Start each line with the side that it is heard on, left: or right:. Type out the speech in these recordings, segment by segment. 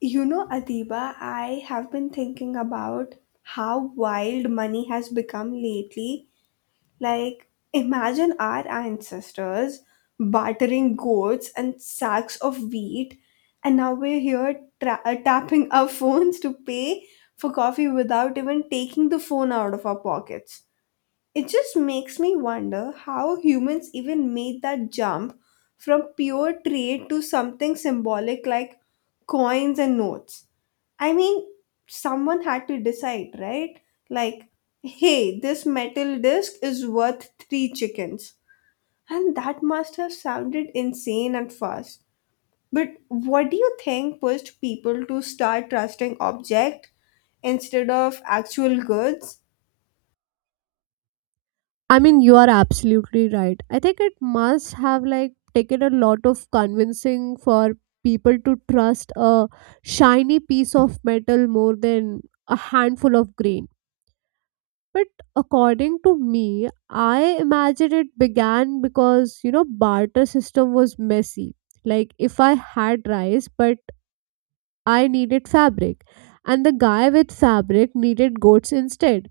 left: You know, Adiba, I have been thinking about how wild money has become lately. Like, imagine our ancestors bartering goats and sacks of wheat, and now we're here tapping our phones to pay for coffee without even taking the phone out of our pockets. It just makes me wonder how humans even made that jump from pure trade to something symbolic like coins and notes. I mean, someone had to decide, right? Like, hey, this metal disc is worth three chickens. And that must have sounded insane and fast. But what do you think pushed people to start trusting objects instead of actual goods?
right: I mean, you are absolutely right. I think it must have like taken a lot of convincing for people to trust a shiny piece of metal more than a handful of grain. But according to me, I imagine it began because barter system was messy. Like if I had rice, but I needed fabric, and the guy with fabric needed goats instead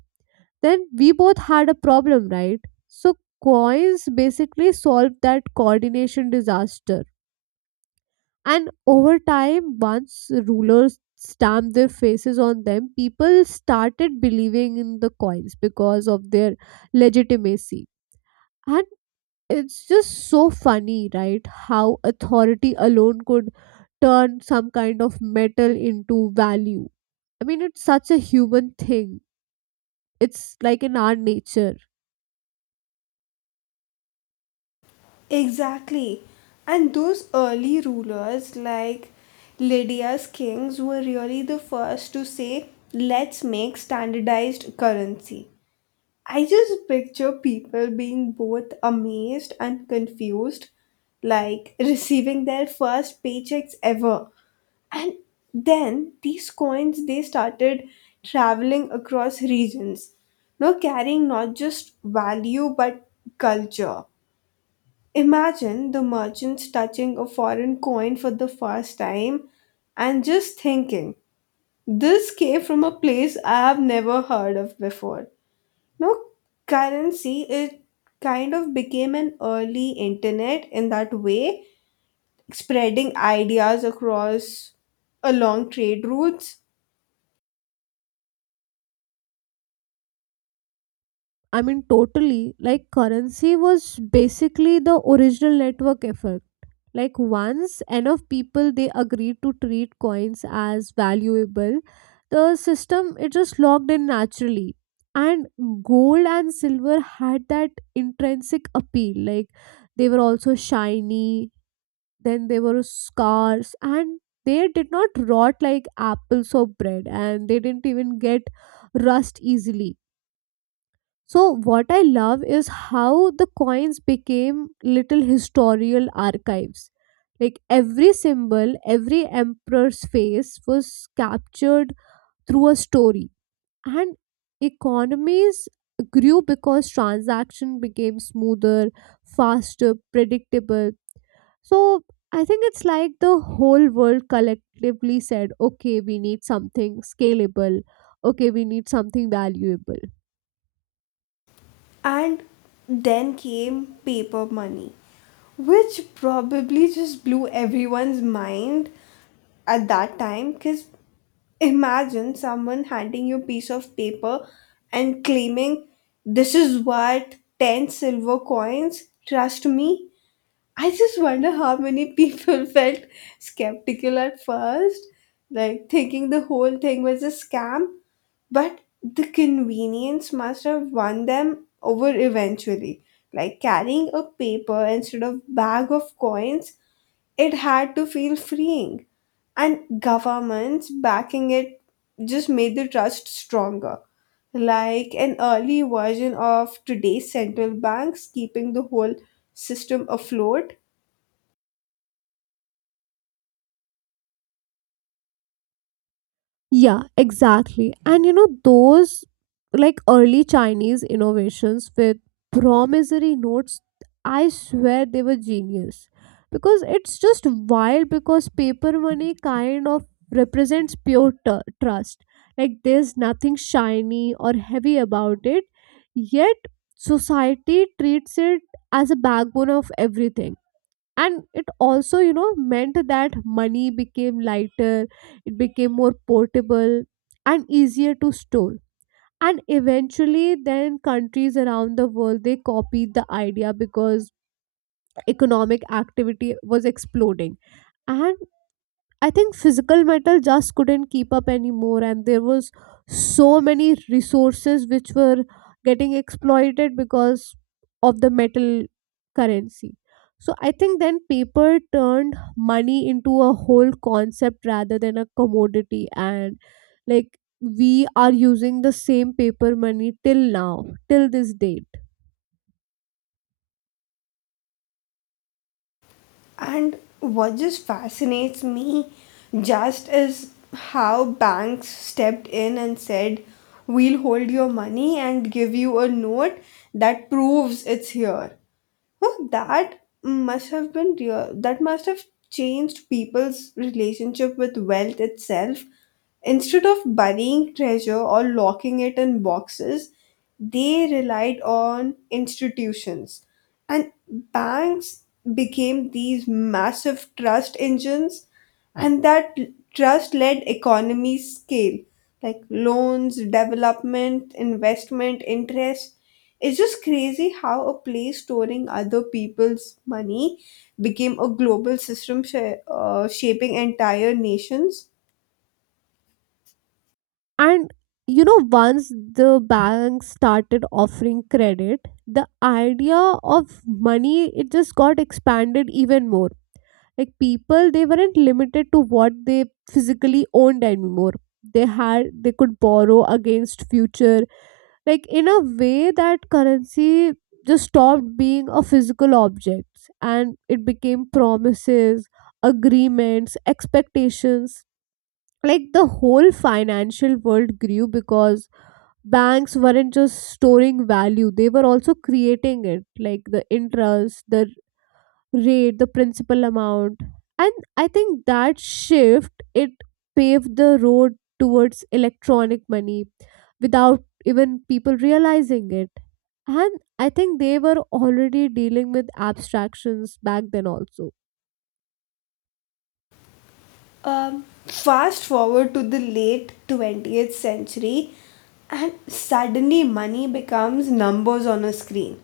right: then we both had a problem, right? So coins basically solved that coordination disaster. And over time, once rulers stamped their faces on them, people started believing in the coins because of their legitimacy. And it's just so funny, right? How authority alone could turn some kind of metal into value. I mean, it's such a human thing. It's like in our nature.
left: Exactly. And those early rulers like Lydia's kings were really the first to say, let's make standardized currency. I just picture people being both amazed and confused, like receiving their first paychecks ever. And then these coins they started traveling across regions, now carrying not just value but culture. Imagine the merchants touching a foreign coin for the first time and just thinking, this came from a place I've never heard of before. No, currency, it kind of became an early internet in that way, spreading ideas across along trade routes.
right: I mean, totally. Like, currency was basically the original network effect. Like, once enough people they agreed to treat coins as valuable, the system it just locked in naturally. And gold and silver had that intrinsic appeal. Like, they were also shiny, then they were scarce, and they did not rot like apples or bread, and they didn't even get rust easily. So, what I love is how the coins became little historical archives. Like every symbol, every emperor's face was captured through a story. And economies grew because transaction became smoother, faster, predictable. So, I think it's like the whole world collectively said, okay, we need something scalable. Okay, we need something valuable.
left: And then came paper money, which probably just blew everyone's mind at that time, because imagine someone handing you a piece of paper and claiming, this is worth 10 silver coins, trust me. I just wonder how many people felt skeptical at first, like thinking the whole thing was a scam, but the convenience must have won them over eventually. Like carrying a paper instead of bag of coins, it had to feel freeing, and governments backing it just made the trust stronger, like an early version of today's central banks keeping the whole system afloat.
right: Yeah, exactly. And those like early Chinese innovations with promissory notes, I swear they were genius. Because it's just wild because paper money kind of represents pure trust. Like there's nothing shiny or heavy about it, yet society treats it as a backbone of everything, and it also meant that money became lighter, it became more portable and easier to store. And eventually then countries around the world they copied the idea because economic activity was exploding. And I think physical metal just couldn't keep up anymore, and there was so many resources which were getting exploited because of the metal currency. So I think then paper turned money into a whole concept rather than a commodity, and like we are using the same paper money till now, till this date.
left: And what just fascinates me just is how banks stepped in and said, we'll hold your money and give you a note that proves it's here. Well, that must have been real. That must have changed people's relationship with wealth itself. Instead of burying treasure or locking it in boxes, they relied on institutions. And banks became these massive trust engines, and that trust led economies scale, like loans, development, investment, interest. It's just crazy how a place storing other people's money became a global system shaping entire nations.
right: And once the bank started offering credit, the idea of money it just got expanded even more. Like people, they weren't limited to what they physically owned anymore. They could borrow against future. Like in a way that currency just stopped being a physical object and it became promises, agreements, expectations. Like the whole financial world grew because banks weren't just storing value, they were also creating it, like the interest, the rate, the principal amount. And I think that shift it paved the road towards electronic money without even people realizing it. And I think they were already dealing with abstractions back then also.
left: Fast forward to the late 20th century, and suddenly money becomes numbers on a screen.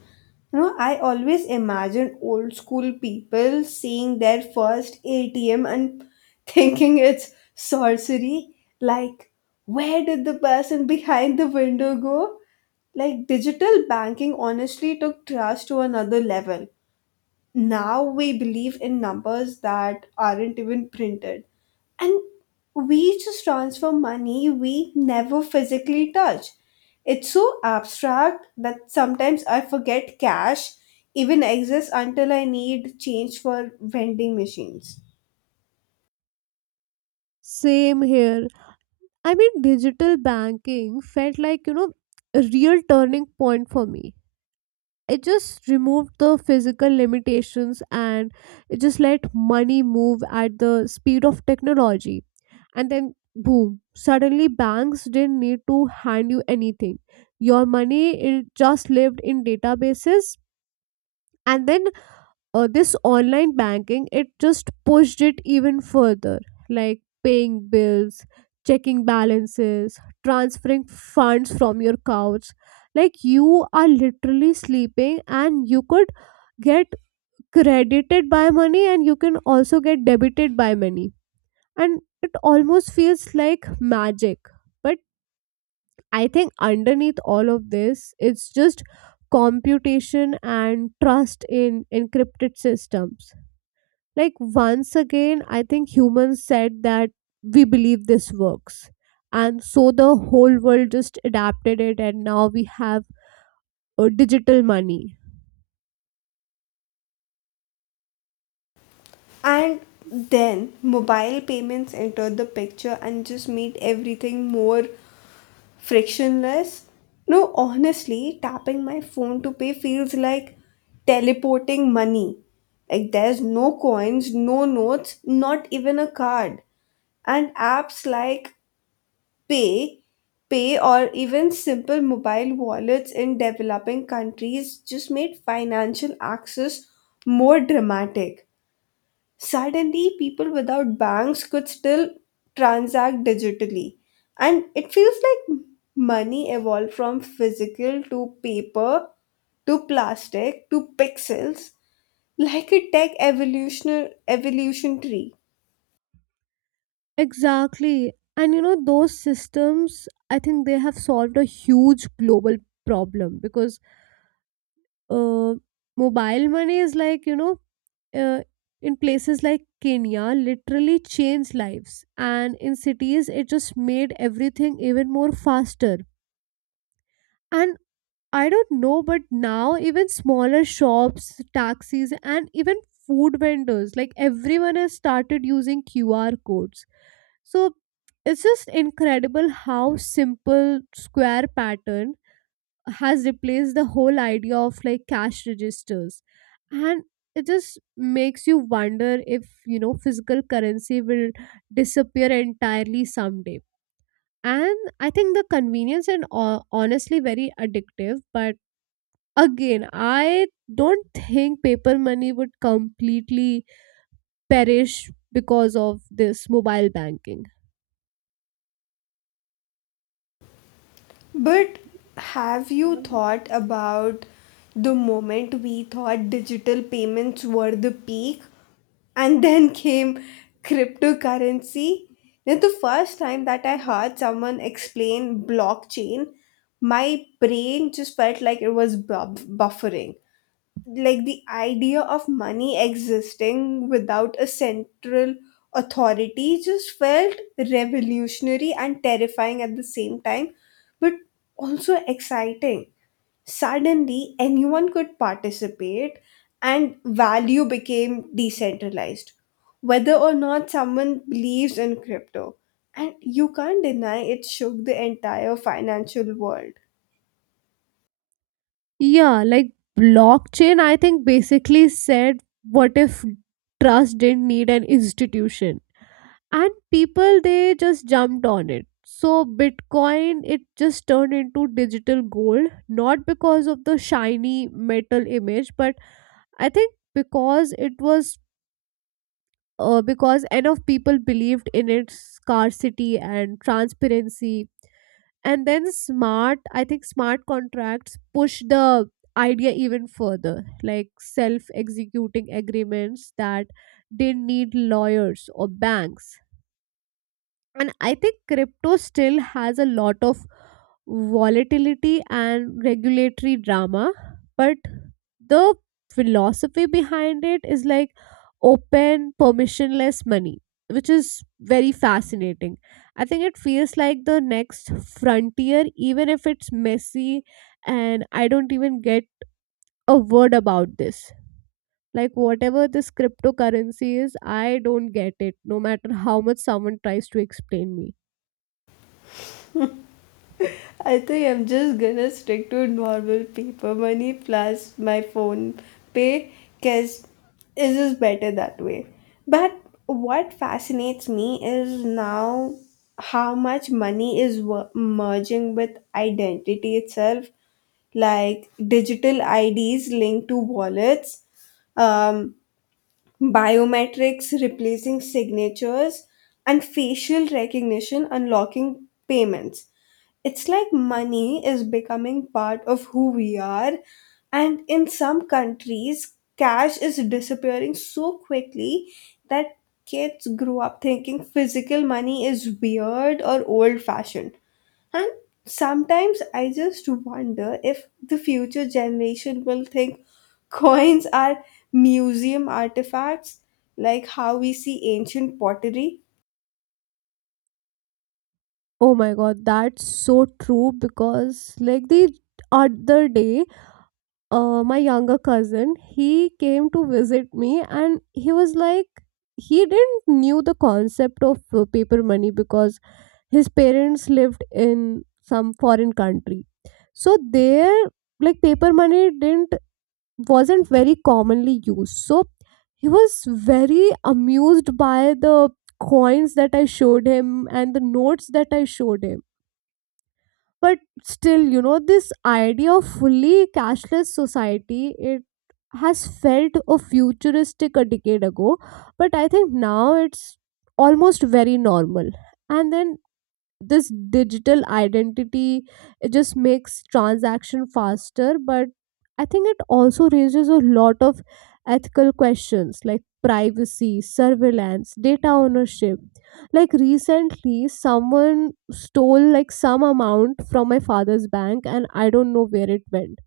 left: You know, I always imagine old school people seeing their first ATM and thinking it's sorcery. Like, where did the person behind the window go? Like, digital banking honestly took trust to another level. Now we believe in numbers that aren't even printed, and we just transfer money we never physically touch. It's so abstract that sometimes I forget cash even exists until I need change for vending machines.
right: Same here. I mean, digital banking felt like a real turning point for me. It just removed the physical limitations and it just let money move at the speed of technology. And then boom, suddenly banks didn't need to hand you anything, your money it just lived in databases. And then this online banking it just pushed it even further, like paying bills, checking balances, transferring funds from your couch. Like you are literally sleeping and you could get credited by money and you can also get debited by money, and it almost feels like magic. But I think underneath all of this it's just computation and trust in encrypted systems. Like once again I think humans said that we believe this works, and so the whole world just adapted it, and now we have digital money.
left: And then mobile payments enter the picture and just made everything more frictionless. No, honestly, tapping my phone to pay feels like teleporting money. Like there's no coins, no notes, not even a card. And apps like Pay, Pay or even simple mobile wallets in developing countries just made financial access more dramatic. Suddenly, people without banks could still transact digitally. And it feels like money evolved from physical to paper to plastic to pixels, like a tech evolutionary evolution tree.
right: Exactly. And those systems, I think they have solved a huge global problem because uh, mobile money is like, uh, in places like Kenya, literally changed lives. And in cities, it just made everything even more faster. And I don't know, but now even smaller shops, taxis, and even food vendors, like everyone has started using QR codes. So it's just incredible how simple square pattern has replaced the whole idea of like cash registers. And it just makes you wonder if, physical currency will disappear entirely someday. And I think the convenience and honestly very addictive. But again, I don't think paper money would completely perish because of this mobile banking.
left: But have you thought about the moment we thought digital payments were the peak, and then came cryptocurrency? Now, the first time that I heard someone explain blockchain, my brain just felt like it was buffering. Like the idea of money existing without a central authority just felt revolutionary and terrifying at the same time, but also exciting. Suddenly anyone could participate and value became decentralized, whether or not someone believes in crypto, and you can't deny it shook the entire financial world.
right: Yeah, like blockchain, I think basically said, what if trust didn't need an institution? And people, they just jumped on it. So, Bitcoin, it just turned into digital gold, not because of the shiny metal image, but I think because it was because enough people believed in its scarcity and transparency. And then smart I think smart contracts push the idea even further, like self executing agreements that didn't need lawyers or banks. And I think crypto still has a lot of volatility and regulatory drama, but the philosophy behind it is like open permissionless money, which is very fascinating. I think it feels like the next frontier, even if it's messy. And I don't even get a word about this, like whatever this cryptocurrency is, I don't get it, no matter how much someone tries to explain me.
left: I think I'm just gonna stick to normal paper money plus my phone pay because it's just better that way. But what fascinates me is now how much money is merging with identity itself, like digital IDs linked to wallets, um, biometrics replacing signatures, and facial recognition unlocking payments. It's like money is becoming part of who we are, and in some countries, cash is disappearing so quickly that kids grow up thinking physical money is weird or old fashioned. And sometimes I just wonder if the future generation will think coins are museum artifacts, like how we see ancient pottery.
right: Oh my god, that's so true. Because like the other day, my younger cousin, he came to visit me, and he was like he didn't knew the concept of paper money because his parents lived in some foreign country. So there like paper money didn't wasn't very commonly used. So he was very amused by the coins that I showed him and the notes that I showed him. But still this idea of fully cashless society, it has felt a futuristic a decade ago, but I think now it's almost very normal. And then this digital identity it just makes transaction faster, but I think it also raises a lot of ethical questions, like privacy, surveillance, data ownership. Like recently someone stole like some amount from my father's bank and I don't know where it went.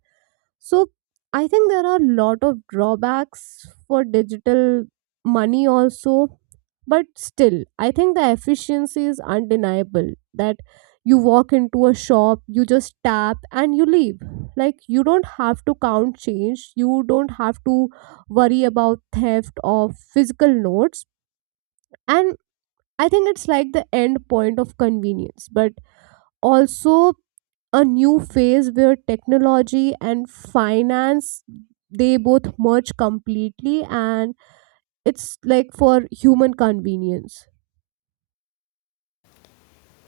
right: So I think there are a lot of drawbacks for digital money also. But still, I think the efficiency is undeniable that you walk into a shop, you just tap and you leave. Like you don't have to count change, you don't have to worry about theft of physical notes. And I think it's like the end point of convenience. But also a new phase where technology and finance they both merge completely, and it's like for human convenience.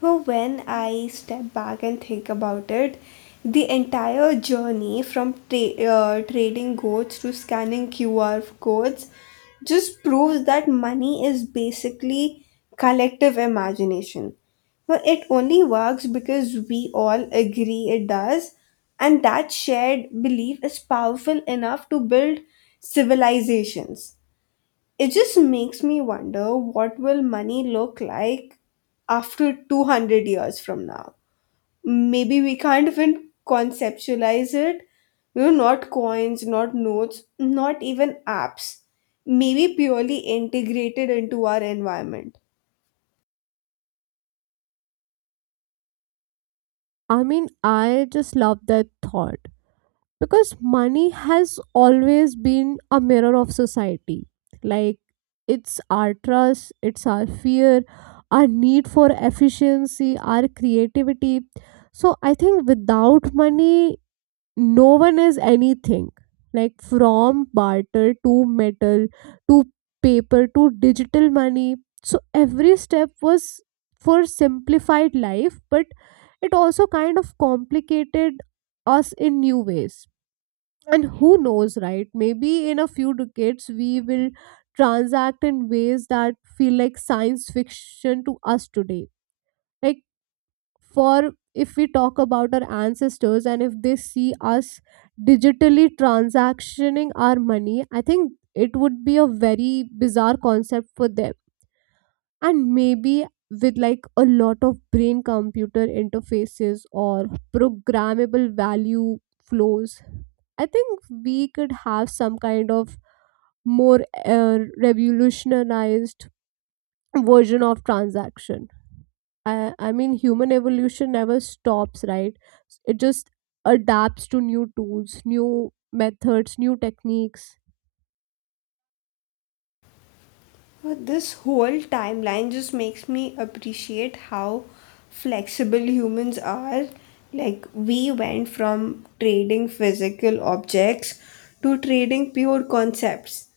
left: Well, when I step back and think about it, the entire journey from trading goods to scanning QR codes just proves that money is basically collective imagination. Well, it only works because we all agree it does, and that shared belief is powerful enough to build civilizations. It just makes me wonder what will money look like after 200 years from now. Maybe we can't even conceptualize it. You know, not coins, not notes, not even apps. Maybe purely integrated into our environment.
right: I mean, I just love that thought because money has always been a mirror of society. Like it's our trust, it's our fear, our need for efficiency, our creativity. So I think without money, no one is anything. Like from barter to metal to paper to digital money, so every step was for simplified life, but it also kind of complicated us in new ways. And who knows, right? Maybe in a few decades we will transact in ways that feel like science fiction to us today. Like for if we talk about our ancestors and if they see us digitally transactioning our money, I think it would be a very bizarre concept for them. And maybe with like a lot of brain computer interfaces or programmable value flows, I think we could have some kind of more revolutionized version of transaction. I mean, human evolution never stops, right? It just adapts to new tools, new methods, new techniques.
left: But this whole timeline just makes me appreciate how flexible humans are. Like, we went from trading physical objects to trading pure concepts.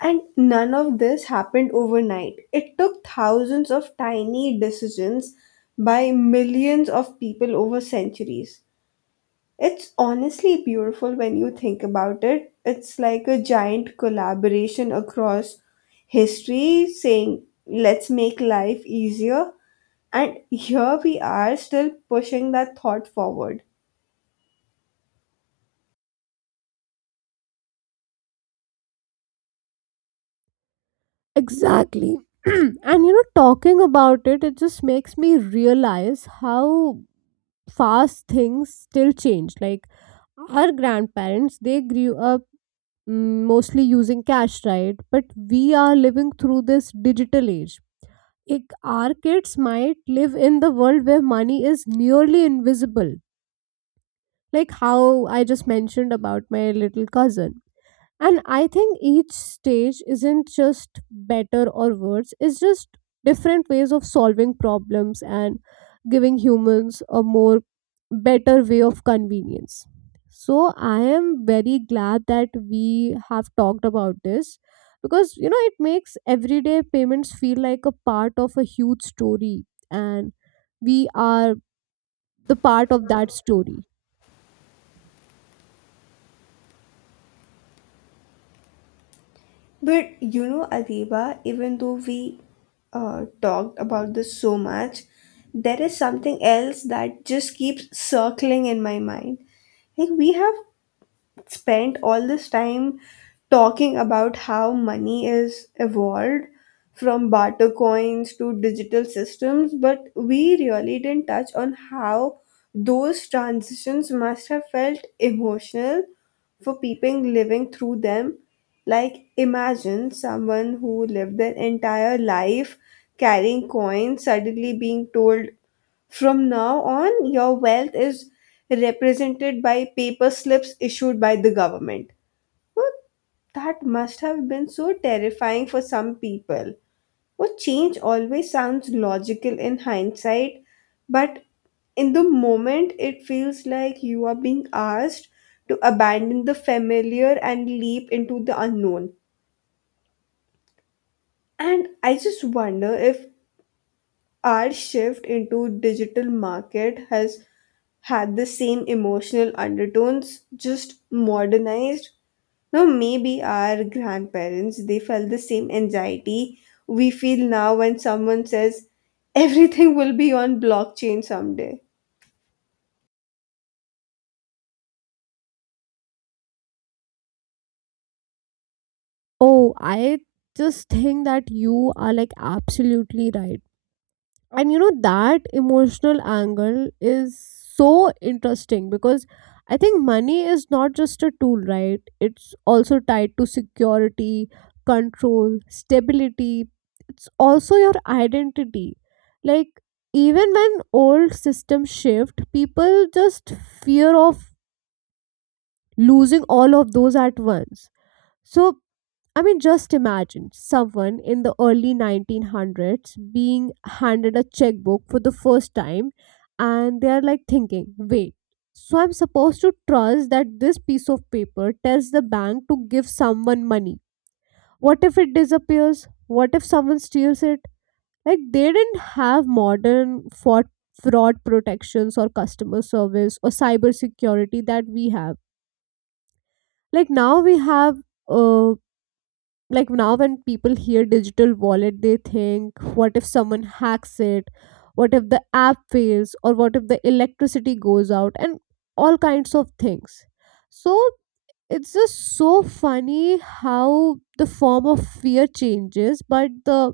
left: And none of this happened overnight. It took thousands of tiny decisions by millions of people over centuries. It's honestly beautiful when you think about it. It's like a giant collaboration across history saying, let's make life easier. And here we are still pushing that thought forward.
right: Exactly. And talking about it, it just makes me realize how fast things still change. Like our grandparents, they grew up mostly using cash, right? But we are living through this digital age. Like, our kids might live in the world where money is nearly invisible, like how I just mentioned about my little cousin. And I think each stage isn't just better or worse, it's just different ways of solving problems and giving humans a more better way of convenience. So I am very glad that we have talked about this because it makes everyday payments feel like a part of a huge story, and we are the part of that story.
left: But you know, Adiba, even though we talked about this so much, there is something else that just keeps circling in my mind. Like, we have spent all this time talking about how money is evolved from barter coins to digital systems, but we really didn't touch on how those transitions must have felt emotional for people living through them. Like, imagine someone who lived their entire life carrying coins suddenly being told, from now on, your wealth is represented by paper slips issued by the government. Well, that must have been so terrifying for some people. Well, change always sounds logical in hindsight, but in the moment, it feels like you are being asked to abandon the familiar and leap into the unknown. And I just wonder if our shift into digital market has had the same emotional undertones, just modernized. Now maybe our grandparents they felt the same anxiety we feel now when someone says everything will be on blockchain someday.
right: Oh, I just think that you are like absolutely right. And you know that emotional angle is so interesting because I think money is not just a tool, right? It's also tied to security, control, stability. It's also your identity. Like even when old systems shift, people just fear of losing all of those at once. So I mean, just imagine someone in the early 1900s being handed a checkbook for the first time, and they are like thinking, wait, so I'm supposed to trust that this piece of paper tells the bank to give someone money. What if it disappears? What if someone steals it? Like, they didn't have modern fraud protections or customer service or cybersecurity that we have. Like, now we have um like now when people hear digital wallet, they think, what if someone hacks it? What if the app fails? Or what if the electricity goes out and all kinds of things? So it's just so funny how the form of fear changes, but the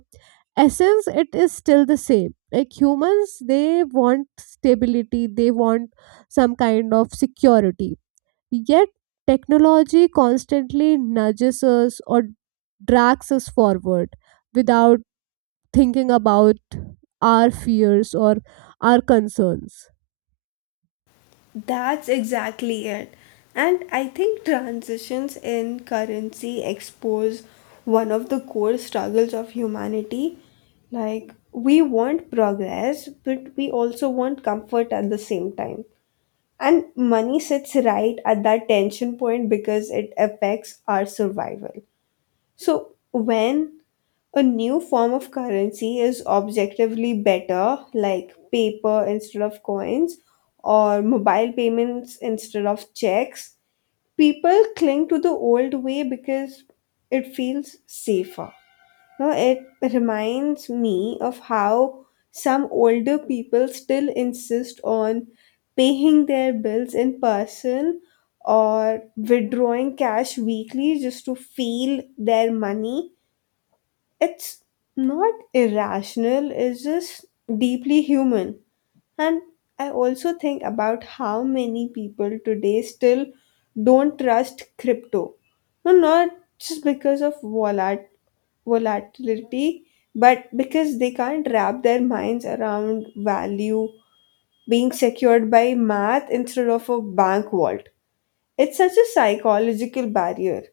right: essence, it is still the same. Like, humans, they want stability, they want some kind of security. Yet technology constantly nudges us or drags us forward without thinking about our fears or our concerns.
left: That's exactly it. And I think transitions in currency expose one of the core struggles of humanity. Like, we want progress, but we also want comfort at the same time. And money sits right at that tension point because it affects our survival. So, when a new form of currency is objectively better, like paper instead of coins or mobile payments instead of checks. People cling to the old way because it feels safer. Now, it reminds me of how some older people still insist on paying their bills in person or withdrawing cash weekly just to feel their money. It's not irrational, it's just deeply human. And I also think about how many people today still don't trust crypto. No, not just because of volatility, but because they can't wrap their minds around value being secured by math instead of a bank vault. It's such a psychological barrier.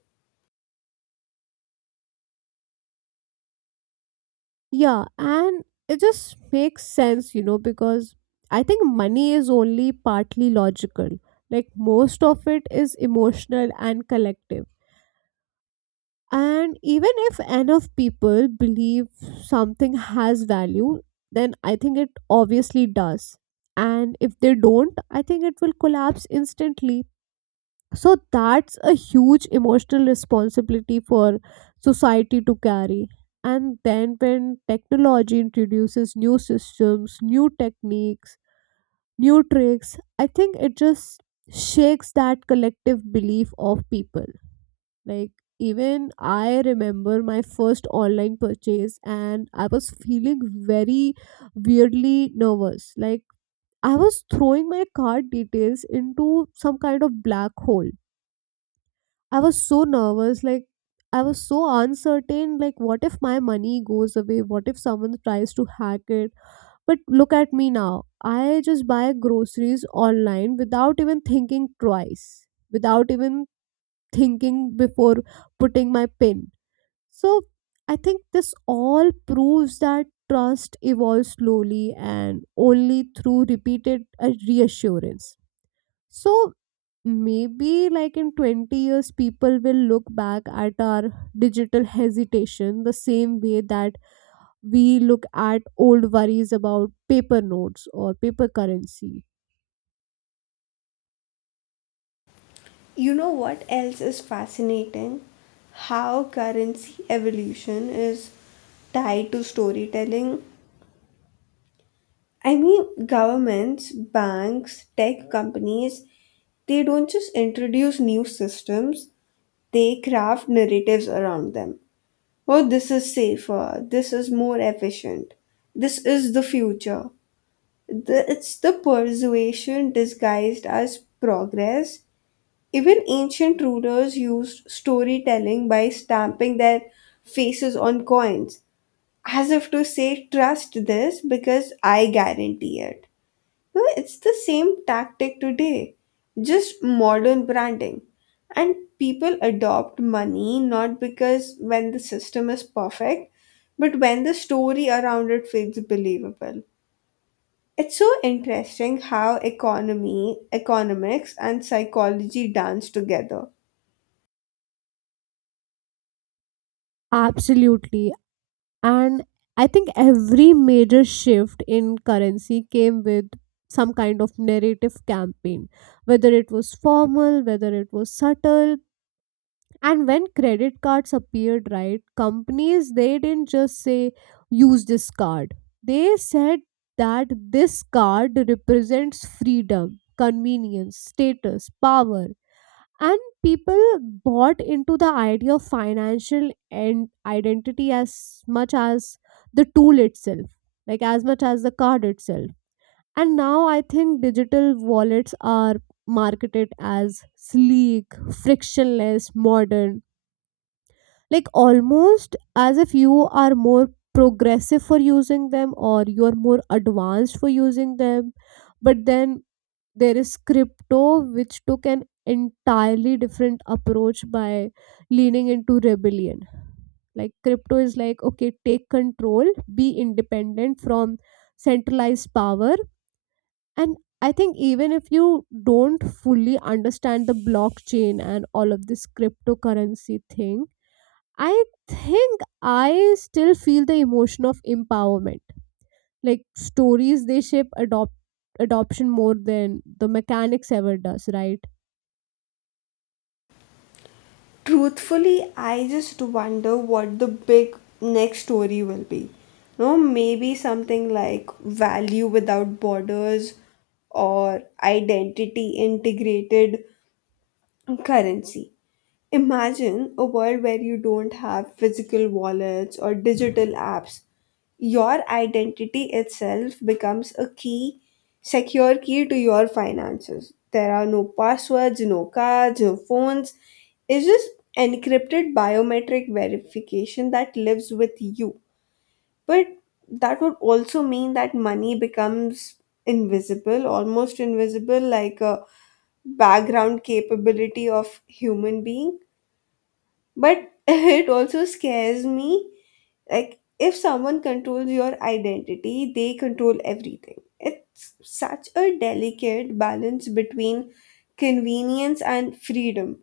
right: Yeah, and it just makes sense, because I think money is only partly logical. Like, most of it is emotional and collective. And even if enough people believe something has value, then I think it obviously does. And if they don't, I think it will collapse instantly. So that's a huge emotional responsibility for society to carry. And then when technology introduces new systems, new techniques, new tricks, I think it just shakes that collective belief of people. Like, even I remember my first online purchase, and I was feeling very weirdly nervous, like I was throwing my card details into some kind of black hole. I was so nervous. Like, I was so uncertain. Like, what if my money goes away? What if someone tries to hack it? But look at me now. I just buy groceries online without even thinking twice, without even thinking before putting my PIN. So, I think this all proves that trust evolves slowly and only through repeated reassurance. So maybe like in 20 years, people will look back at our digital hesitation the same way that we look at old worries about paper notes or paper currency.
left: You know what else is fascinating? How currency evolution is tied to storytelling. I mean, governments, banks, tech companies, they don't just introduce new systems, they craft narratives around them. Oh, this is safer, this is more efficient, this is the future. The, it's the persuasion disguised as progress. Even ancient rulers used storytelling by stamping their faces on coins, as if to say, trust this because I guarantee it. No, it's the same tactic today, just modern branding. And people adopt money not because when the system is perfect, but when the story around it feels believable. It's so interesting how economy, economics, and psychology dance together.
right: Absolutely. And I think every major shift in currency came with some kind of narrative campaign, whether it was formal, whether it was subtle. And when credit cards appeared, right, companies, they didn't just say use this card. They said that this card represents freedom, convenience, status, power. And people bought into the idea of financial and identity as much as the tool itself, like as much as the card itself. And now I think digital wallets are marketed as sleek, frictionless, modern, like almost as if you are more progressive for using them or you're more advanced for using them. But then there is crypto, which took an entirely different approach by leaning into rebellion. Like, crypto is like, okay, take control, be independent from centralized power. And I think even if you don't fully understand the blockchain and all of this cryptocurrency thing, I think I still feel the emotion of empowerment. Like, stories, they shape adoption more than the mechanics ever does, right?
left: Truthfully, I just wonder what the big next story will be. No, maybe something like value without borders or identity integrated currency. Imagine a world where you don't have physical wallets or digital apps, your identity itself becomes a key, secure key to your finances. There are no passwords, no cards, no phones. It's just encrypted biometric verification that lives with you. But that would also mean that money becomes invisible, almost invisible, like a background capability of human being. But it also scares me, like, if someone controls your identity, they control everything. It's such a delicate balance between convenience and freedom.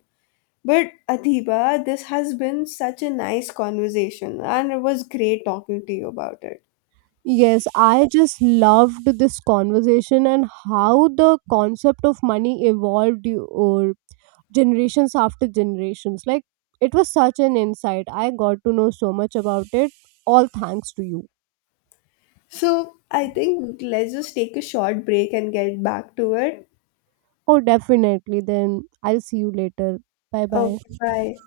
left: But Adhiba, this has been such a nice conversation, and it was great talking to you about it.
right: Yes, I just loved this conversation and how the concept of money evolved or generations after generations. Like, it was such an insight. I got to know so much about it. All thanks to you.
left: So, I think let's just take a short break and get back to it.
right: Oh, definitely. Then I'll see you later. Bye bye.
left: Okay, bye.